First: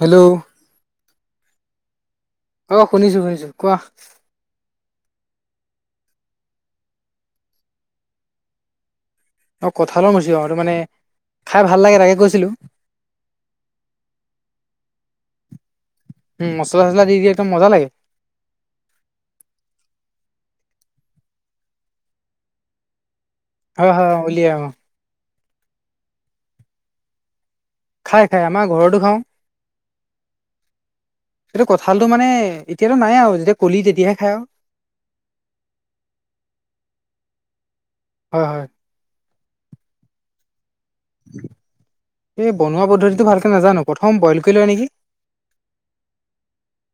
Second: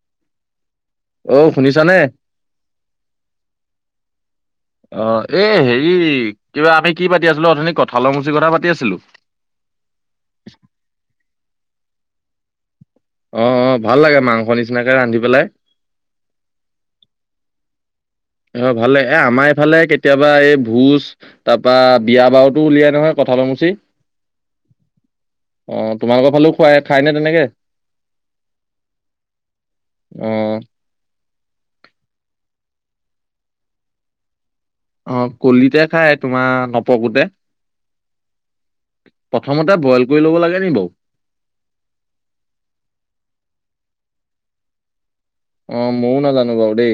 Hello অ শুনিছানে? অ শুনিছো শুনিছো কোৱা। অ'এই হেৰি কিবা আমি কি পাতি আছিলো অথনি কঁঠালৰ মুচি কথা পাতি আছিলো। অ' কঠালৰ মুছি আৰু মানে খাই ভাল লাগে তাকে কৈছিলোঁ। অ', অ', ভাল লাগে মাংস নিচিনাকে ৰান্ধি পেলাই। উম মছলা চচলা দি দি একদম মজা লাগে। অ' ভালে এই আমাৰ এইফালে কেতিয়াবা এই ভোজ তাৰ পৰা বিয়া বাৰুতো উলিয়াই নহয় কঁঠালৰ ম অ' হয় উলিয়াই অ'। অ' তোমালোকৰ ফালেও খুৱাই খাইনে তেনেকে? খাই খাই আমাৰ ঘৰতো খাও। অ এইটো কঁঠালটো মানে এতিয়াতো নাই আৰু যেতিয়া কলি তেতিয়াহে খাই আৰু। অ', কলিতে খাই তোমাৰ নপকোতে। হয় হয় প্ৰথমতে বইল কৰি ল'ব লাগে নি বাও? এই বনোৱা পদ্ধতিটো ভালকে নাজানো, প্ৰথম বইল কৰি লয় নেকি অ ময়ো নাজানো বাৰু দেই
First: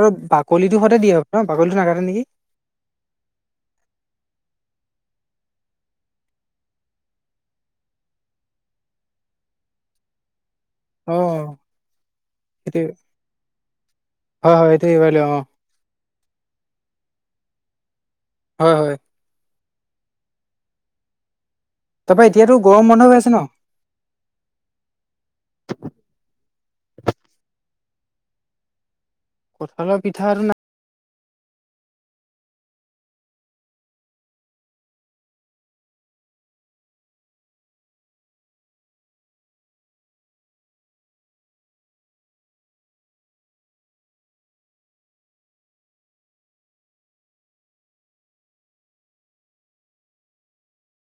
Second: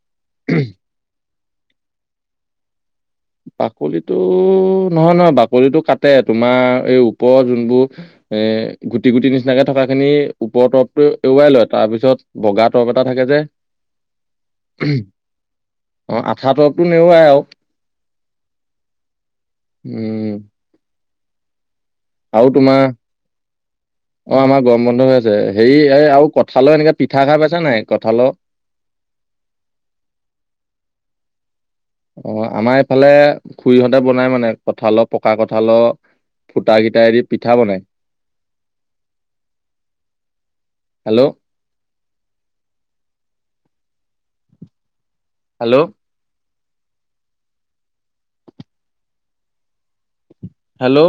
আৰু বাকলিটো সৈতে দিয়ে হপাই, বাকলিটো নাকাটে নেকি বাকলিটো, নহয় নহয় বাকলিটো কাটে। তোমাৰ এই ওপৰৰ যোনবোৰ এ, গুটি গুটি নিচিনাকে থকাখিনি ওপৰত অ এৰুৱাই লয় তাৰপিছত বগা সেইটোৱে তৰপ এটা থাকে যে হয় হয় এইটো এইবাৰ লৈ অ অ' আঠা তৰপটো নেৰুৱাই আৰু। হয় হয়। উম। তাৰপৰা আৰু এতিয়াতো তোমাৰ গৰম বন্ধ হৈ আছে ন অ' আমাৰ গৰম বন্ধ হৈ আছে। হেৰি এই আৰু ক কঁঠালৰ এনেকা পিঠা খাইছে নাই কঁঠালৰ? কঁঠালৰ পিঠাটো না অ' আমাৰ এইফালে খুৰীহঁতে বনাই মানে কঠালৰ, পকা কঠালৰ ফুটাকিটাইদি পিঠা বনাই। হেল্ল'। হেল্ল'। হেল্ল'।